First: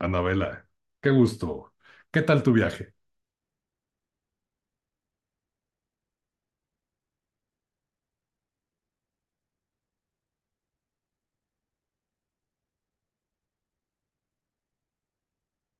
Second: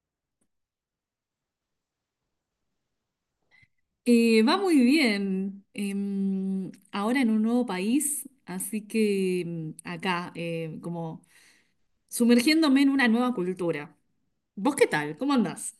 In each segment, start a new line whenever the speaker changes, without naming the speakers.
Anabela, qué gusto. ¿Qué tal tu viaje?
Va muy bien. Ahora en un nuevo país, así que acá, como sumergiéndome en una nueva cultura. ¿Vos qué tal? ¿Cómo andás?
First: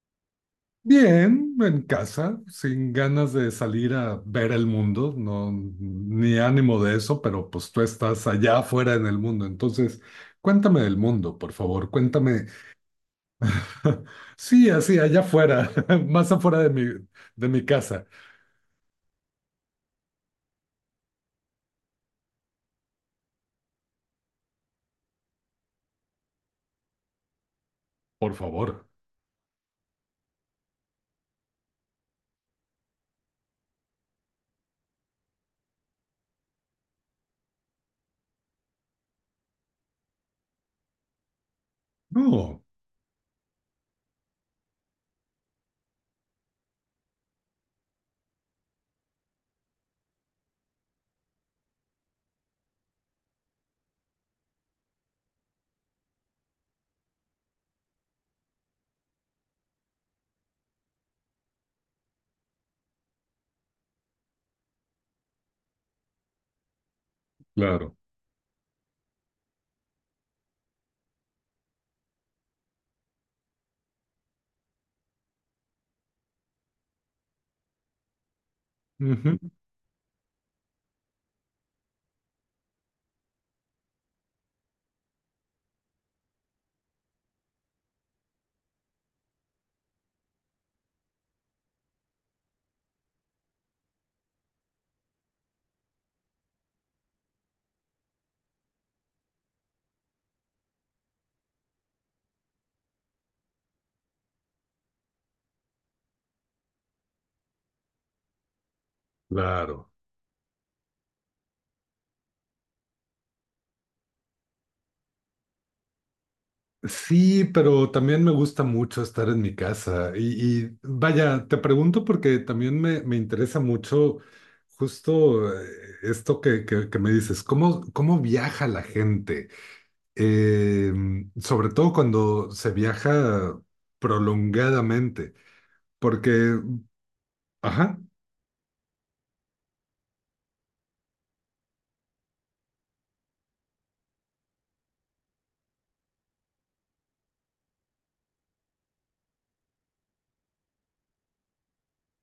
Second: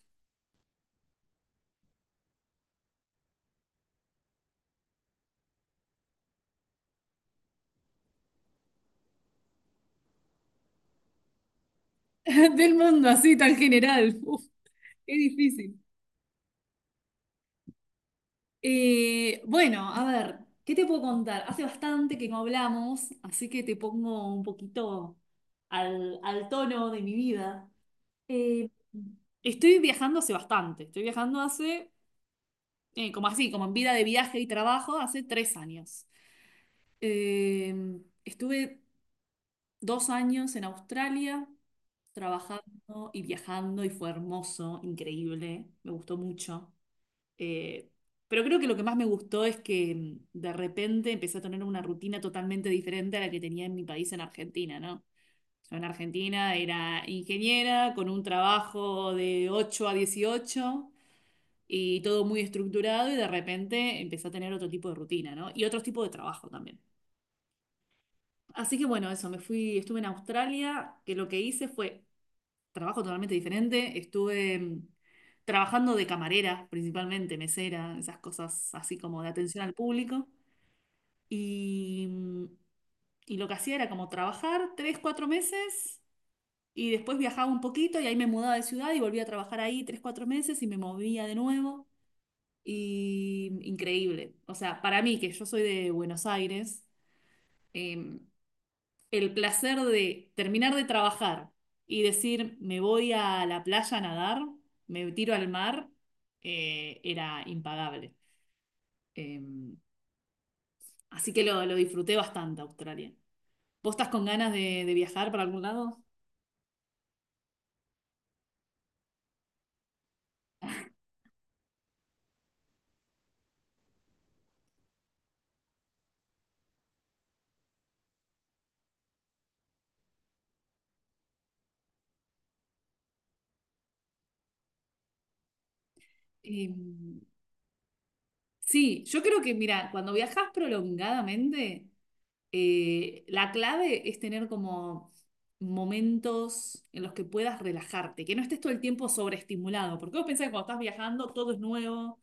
Bien, en casa, sin ganas de salir a ver el mundo, no, ni ánimo de eso, pero pues tú estás allá afuera en el mundo. Entonces, cuéntame del mundo, por favor, cuéntame.
Del mundo así tan general. Uf,
Sí, así,
qué
allá afuera,
difícil.
más afuera de mi casa,
Bueno, a ver, ¿qué te puedo contar? Hace bastante que no hablamos, así que te pongo un poquito al tono de mi vida.
por
Eh,
favor.
Estoy viajando hace bastante. Estoy viajando hace como así, como en vida de viaje y trabajo, hace 3 años. Eh, Estuve 2 años en Australia
No,
trabajando y viajando y fue hermoso, increíble, me gustó mucho. Eh, pero creo que lo que más me gustó es que de repente empecé a tener una rutina totalmente diferente a la que tenía en mi país, en Argentina, ¿no? Yo en Argentina era ingeniera con un trabajo de 8 a 18 y todo muy estructurado y de repente empecé a tener otro tipo de rutina, ¿no? Y otro tipo de trabajo también.
claro,
Así que bueno, eso, me fui, estuve en Australia, que lo que hice fue trabajo totalmente diferente, estuve trabajando de camarera principalmente, mesera, esas cosas así como de
ujú,
atención al público y, mm, y lo que hacía era como trabajar 3, 4 meses. Y después viajaba un poquito y ahí me mudaba de ciudad y volvía a trabajar ahí 3, 4 meses y me movía de nuevo. Y increíble. O sea, para mí, que yo soy de Buenos Aires, eh, el placer de terminar de trabajar y decir, me voy a la playa a nadar, me tiro al mar, era impagable. Eh,
claro.
Así que lo disfruté bastante, Australia. ¿Vos estás con ganas de, viajar para algún lado?
Sí, pero también me gusta mucho estar en mi casa. Y vaya, te pregunto porque también me interesa mucho justo esto que me dices, ¿cómo, cómo viaja la gente? Eh, Sobre todo cuando se viaja prolongadamente, porque,
Eh,
ajá,
sí, yo creo que, mira, cuando viajas prolongadamente. La clave es tener como momentos en los que puedas relajarte, que no estés todo el tiempo sobreestimulado, porque vos pensás que cuando estás viajando todo es nuevo,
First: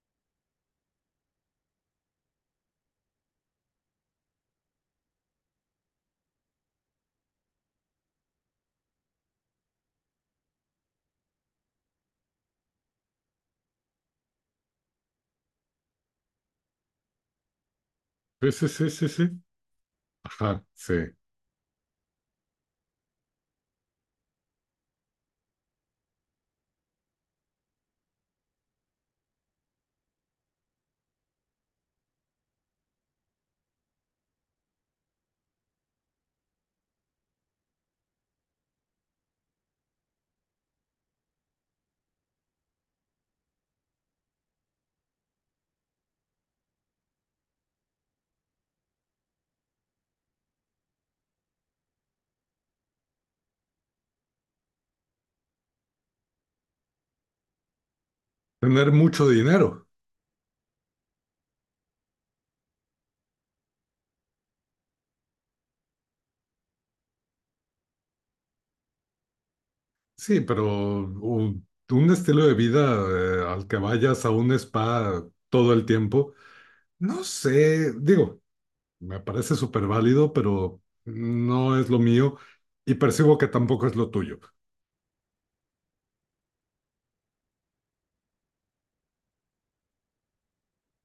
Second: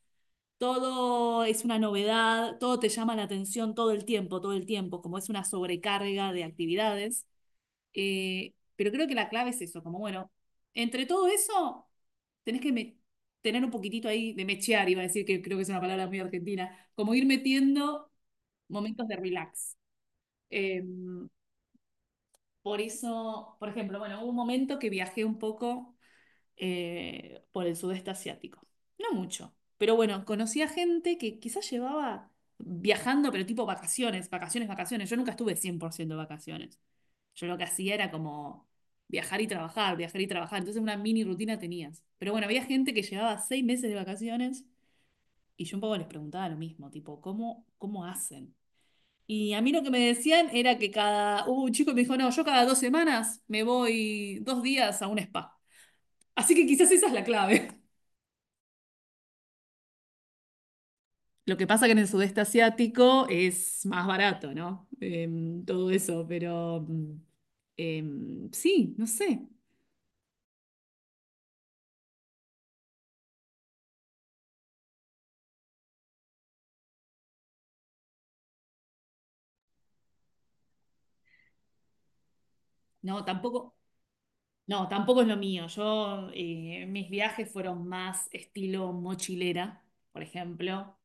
todo es una novedad, todo te llama la atención todo el tiempo, como es una sobrecarga de actividades. Pero creo que la clave es eso, como bueno, entre todo eso, tenés que me- tener un poquitito ahí de mechear, iba a decir que creo que es una palabra muy argentina, como ir metiendo
sí, sí, sí,
momentos
sí,
de
sí,
relax.
ajá, sí.
Em, por eso, por ejemplo, bueno, hubo un momento que viajé un poco por el sudeste asiático. No mucho, pero bueno, conocí a gente que quizás llevaba viajando, pero tipo vacaciones, vacaciones, vacaciones. Yo nunca estuve 100% de vacaciones. Yo lo que hacía era como viajar y trabajar, viajar y trabajar. Entonces una mini rutina tenías. Pero bueno, había gente que llevaba 6 meses de vacaciones y yo un poco les preguntaba lo mismo, tipo, ¿cómo, cómo hacen? Y a mí lo que me decían era que cada, hubo un chico que me dijo, no, yo cada 2 semanas me voy 2 días a un spa. Así que quizás esa es la clave.
Tener mucho dinero,
Lo que pasa que en el sudeste asiático es más barato, ¿no? Todo eso, pero sí, no sé.
sí, pero u- un estilo de vida al que vayas a un spa todo el tiempo. No sé, digo, me parece súper válido, pero no es lo mío y
No,
percibo que
tampoco,
tampoco es lo tuyo.
no, tampoco es lo mío. Yo, mis viajes fueron más estilo mochilera, por ejemplo.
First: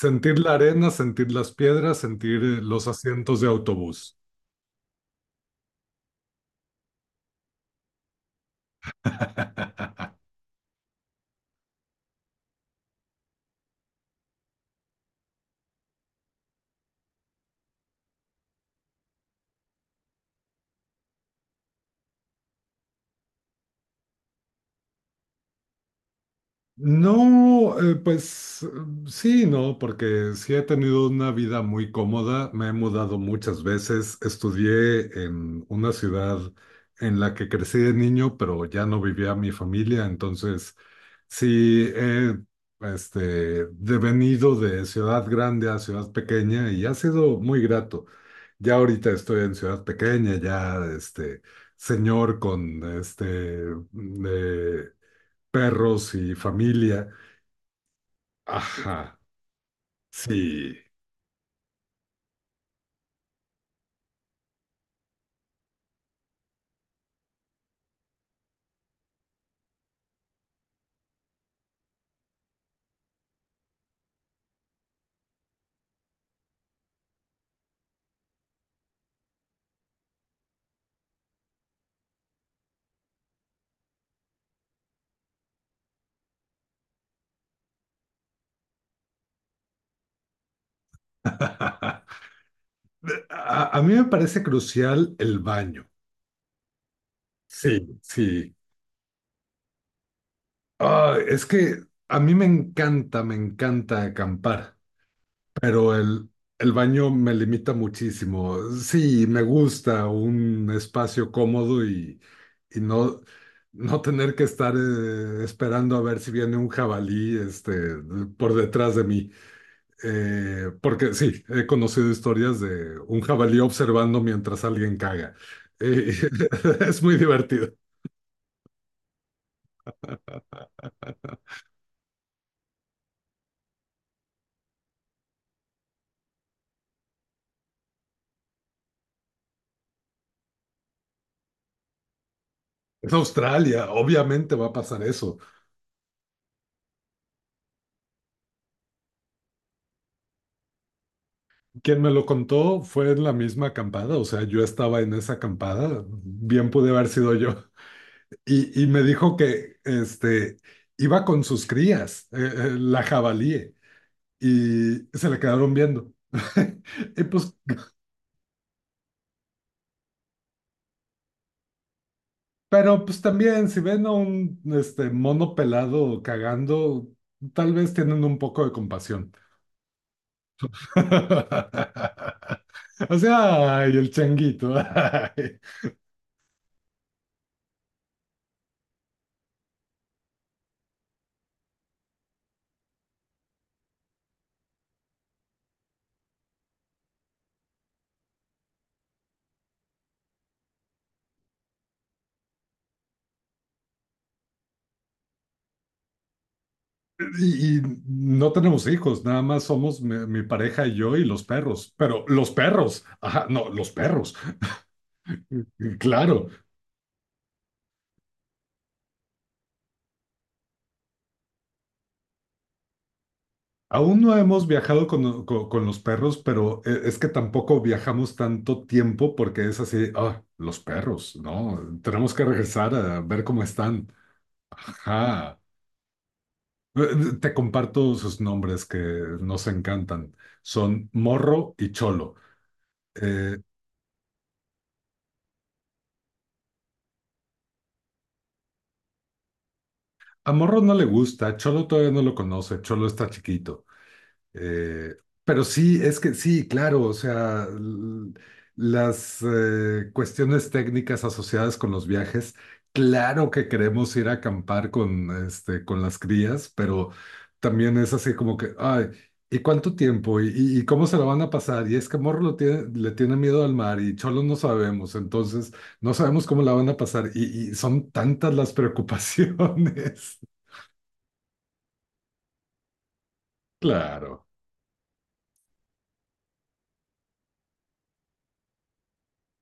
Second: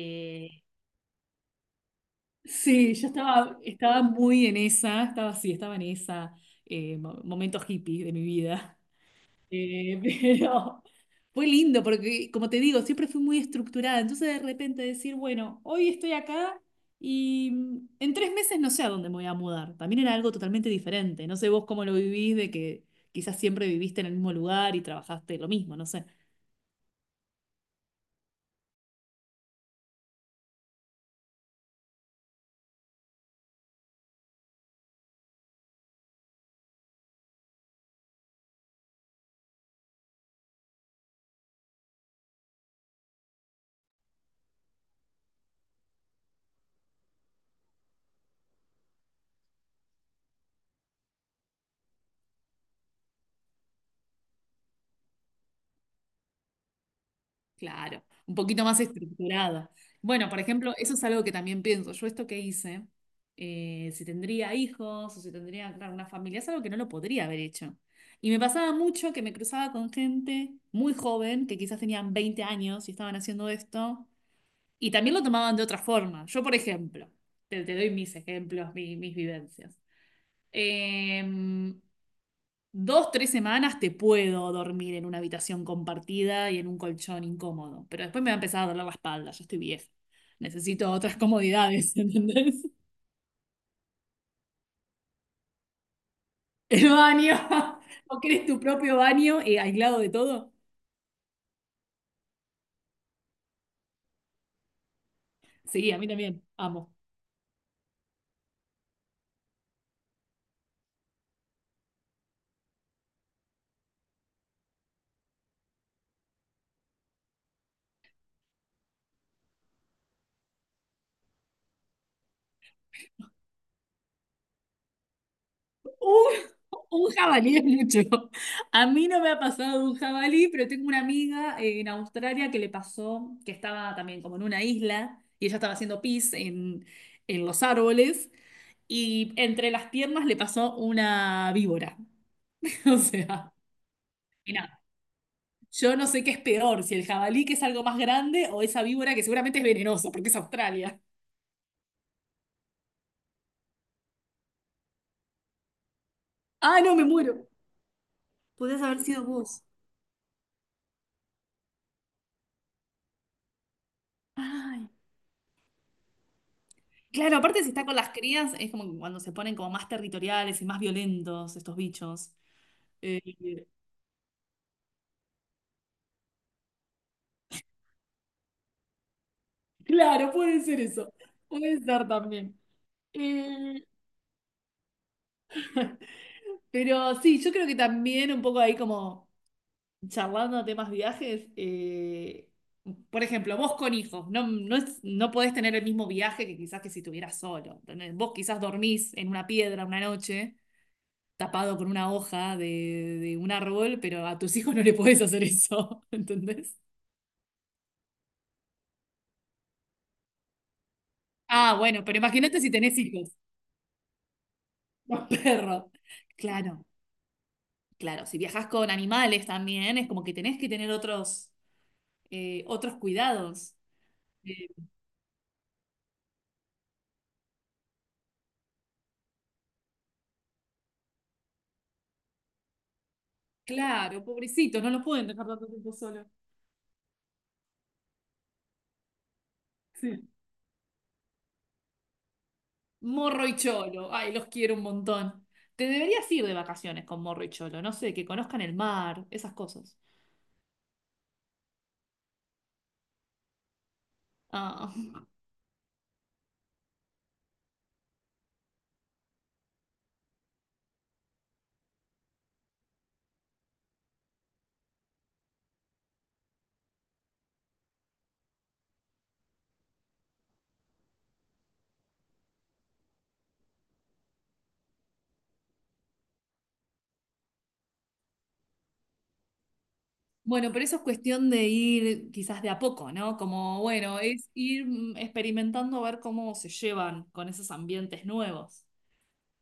Sentir la arena, sentir las piedras, sentir los
Sí, yo
asientos de
estaba
autobús.
muy en esa, estaba, sí, estaba en esa, momento hippie de mi vida. Pero fue lindo porque, como te digo, siempre fui muy estructurada. Entonces, de repente decir, bueno, hoy estoy acá y en 3 meses no sé a dónde me voy a mudar. También era algo totalmente diferente. No sé vos cómo lo vivís, de que quizás siempre viviste en el mismo lugar y trabajaste lo mismo, no sé.
No, pues sí, no, porque sí he tenido una vida muy cómoda, me he mudado muchas veces, estudié en una ciudad en la que crecí de niño, pero ya no vivía mi familia, entonces sí he este, devenido de ciudad grande a ciudad pequeña y ha sido muy grato. Ya ahorita estoy en ciudad pequeña, ya este señor con este... eh, perros y familia.
Claro, un poquito más
Ajá,
estructurada. Bueno, por ejemplo,
sí.
eso es algo que también pienso. Yo esto que hice, si tendría hijos o si tendría claro, una familia, es algo que no lo podría haber hecho. Y me pasaba mucho que me cruzaba con gente muy joven, que quizás tenían 20 años y estaban haciendo esto, y también lo tomaban de otra forma. Yo, por ejemplo, te doy mis ejemplos, mis vivencias. Em, 2, 3 semanas te puedo dormir en una habitación compartida y en un colchón incómodo, pero después me va a empezar a doler la espalda, yo estoy vieja. Necesito otras comodidades, ¿entendés?
A, a mí me parece crucial el baño.
El baño.
Sí,
¿O querés
sí.
tu propio baño aislado de todo?
Ah, es que a mí me encanta acampar,
Sí,
pero
a mí también.
el
Amo.
baño me limita muchísimo. Sí, me gusta un espacio cómodo y no, no tener que estar esperando a ver si viene un jabalí este, por detrás de mí. Porque sí, he conocido historias de un jabalí observando mientras alguien caga. Eh,
Un,
es
un
muy
jabalí es
divertido.
mucho. A mí no me ha pasado un jabalí, pero tengo una amiga en Australia que le pasó, que estaba también como en una isla y ella estaba haciendo pis en los árboles y entre las piernas le pasó una víbora. O
Es
sea,
Australia,
y
obviamente va a
nada.
pasar eso.
Yo no sé qué es peor, si el jabalí que es algo más grande o esa víbora que seguramente es venenosa porque es Australia.
Quien me lo contó fue en la misma acampada, o sea, yo estaba en esa acampada, bien
Ah,
pude
no, me
haber sido
muero.
yo.
Podrías
Y
haber
me
sido
dijo
vos.
que este, iba con sus crías, la jabalí,
Ay.
y se le quedaron viendo. Y
Claro,
pues
aparte si está con las crías, es como que cuando se ponen como más territoriales y más violentos estos bichos.
pero pues
Eh,
también, si ven a un este, mono pelado cagando, tal vez tienen un poco de compasión.
claro, puede ser eso. Puede ser también.
O sea,
Eh,
ay, el changuito. Ay.
pero sí, yo creo que también un poco ahí como charlando de temas viajes. Por ejemplo, vos con hijos, no, no, no podés tener el mismo viaje que quizás que si estuvieras solo. ¿Entendés? Vos quizás dormís en una piedra una noche, tapado con una hoja de, un árbol, pero a tus hijos no le podés hacer eso, ¿entendés?
Y no tenemos hijos, nada más somos mi, mi pareja y yo y los
Ah,
perros.
bueno, pero
Pero los
imagínate si tenés
perros,
hijos,
ajá, no, los perros,
los perros.
claro.
Claro, claro. Si viajas con animales también, es como que tenés que tener otros cuidados.
Aún no hemos
Eh,
viajado con, con los perros, pero es que tampoco viajamos tanto tiempo porque es así, ah, los perros, ¿no? Tenemos que regresar a ver cómo están.
claro, pobrecito, no los pueden dejar
Ajá.
tanto tiempo solos.
Te comparto sus nombres que nos
Sí.
encantan. Son Morro y Cholo.
Morro y
Eh,
Cholo, ay, los quiero un montón. Te deberías ir de vacaciones con Morro y Cholo, no sé, que conozcan el mar, esas cosas.
a Morro no le gusta, Cholo todavía no lo conoce, Cholo está chiquito.
Ah.
Eh, pero sí, es que sí, claro, o sea, las cuestiones técnicas asociadas con los viajes, claro que queremos ir a acampar con, este, con las crías, pero también es así como que, ay, ¿y cuánto tiempo? ¿Y, y cómo se lo van a pasar? Y es que Morro le tiene miedo al mar y Cholo no sabemos, entonces no sabemos cómo la van a pasar y son tantas las preocupaciones.
Bueno, pero eso es cuestión de ir quizás de a poco, ¿no? Como, bueno,
Claro,
es ir experimentando a ver cómo se llevan con esos ambientes nuevos.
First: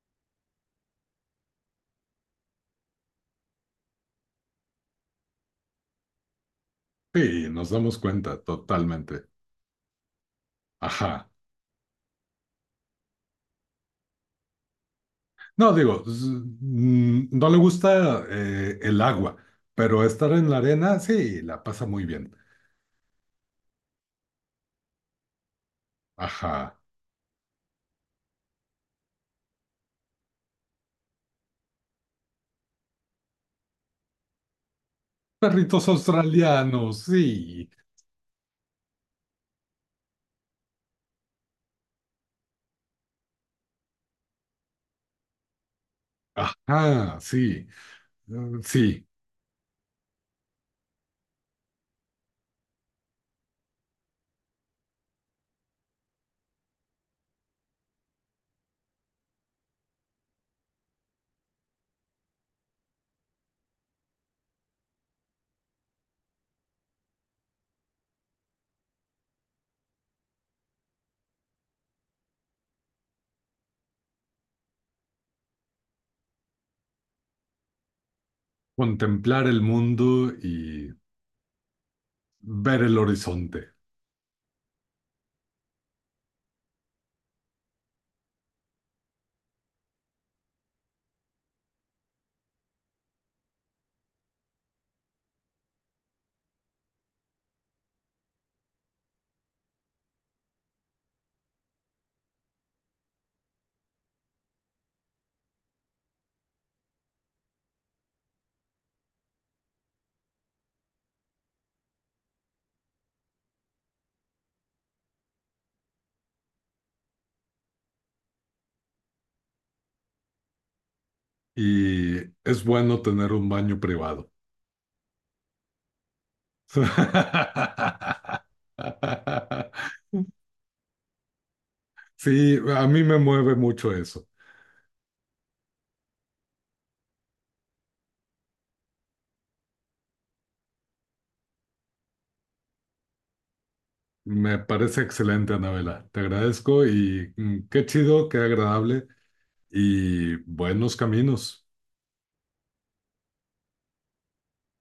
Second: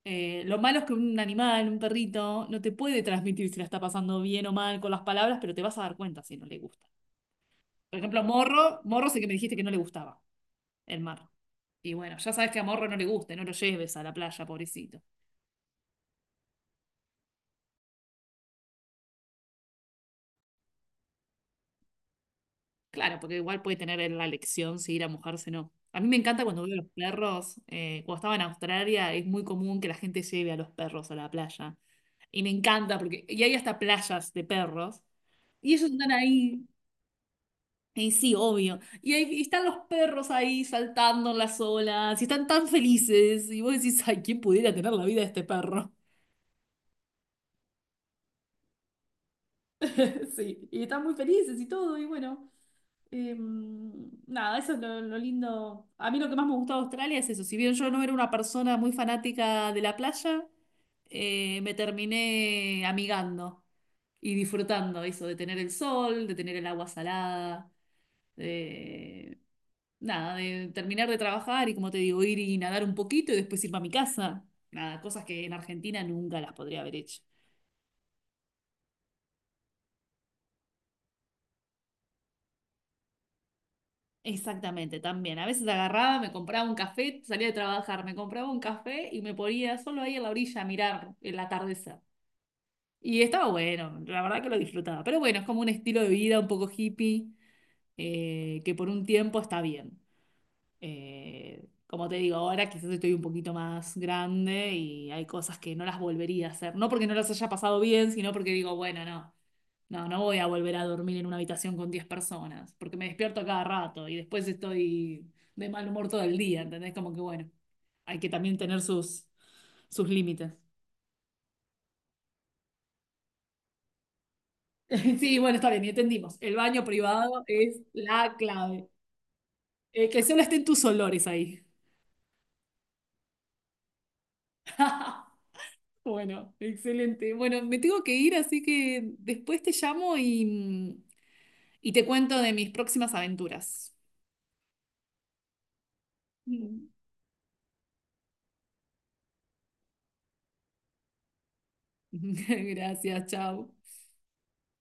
Lo malo es que un animal, un perrito, no te puede transmitir si la está pasando bien o mal con las palabras, pero te vas a dar cuenta si no le gusta.
sí, nos damos
Por ejemplo,
cuenta
Morro sé
totalmente.
que me dijiste que no le gustaba el
Ajá.
mar. Y bueno, ya sabes que a Morro no le gusta, no lo lleves a la playa, pobrecito.
No, digo, no le gusta el agua, pero estar en la arena, sí, la pasa muy bien.
Claro, porque igual puede tener en la elección si ir a mojarse o no. A mí me encanta cuando
Ajá.
veo los perros. Cuando estaba en Australia es muy común que la gente lleve a los perros a la playa. Y me encanta porque y hay hasta playas de perros. Y
Perritos
ellos están ahí.
australianos, sí.
Y sí, obvio. Y ahí y están los perros ahí saltando en las olas. Y están tan felices. Y vos decís, ay, ¿quién pudiera tener la vida de este perro?
Ajá, sí. Sí,
Sí, y están muy felices y todo, y bueno, eh, nada, eso es lo lindo. A mí lo que más me gustaba de Australia es eso, si bien yo no era una persona muy fanática de la playa, me terminé amigando y disfrutando eso, de tener el sol, de tener el agua salada, de nada, de terminar de trabajar y como te digo, ir y nadar un poquito y después irme a mi casa. Nada, cosas que en Argentina nunca las podría haber hecho.
contemplar el mundo y ver el horizonte.
Exactamente, también. A veces agarraba, me compraba un café, salía de trabajar, me compraba un café y me ponía solo ahí en la orilla a mirar el atardecer. Y estaba bueno, la verdad que lo disfrutaba. Pero bueno, es como un estilo de vida un poco hippie que por un tiempo está bien. Como te digo, ahora quizás estoy un poquito más grande y hay cosas que no las volvería a hacer. No porque no las haya pasado bien, sino porque digo, bueno, no. No, no voy a volver a dormir en una habitación con 10 personas, porque me despierto a cada rato y después estoy de mal humor todo el día, ¿entendés? Como que bueno, hay que también tener sus, sus límites.
Y es bueno tener un baño privado.
Sí, bueno, está bien, y entendimos. El baño privado es la clave. Que solo estén tus olores ahí.
Sí, a mí me mueve mucho eso.
Bueno, excelente. Bueno, me tengo que ir, así que después te llamo y te cuento de mis próximas aventuras.
Me parece excelente, Anabela. Te agradezco y qué chido, qué agradable y buenos caminos.
Gracias, chao.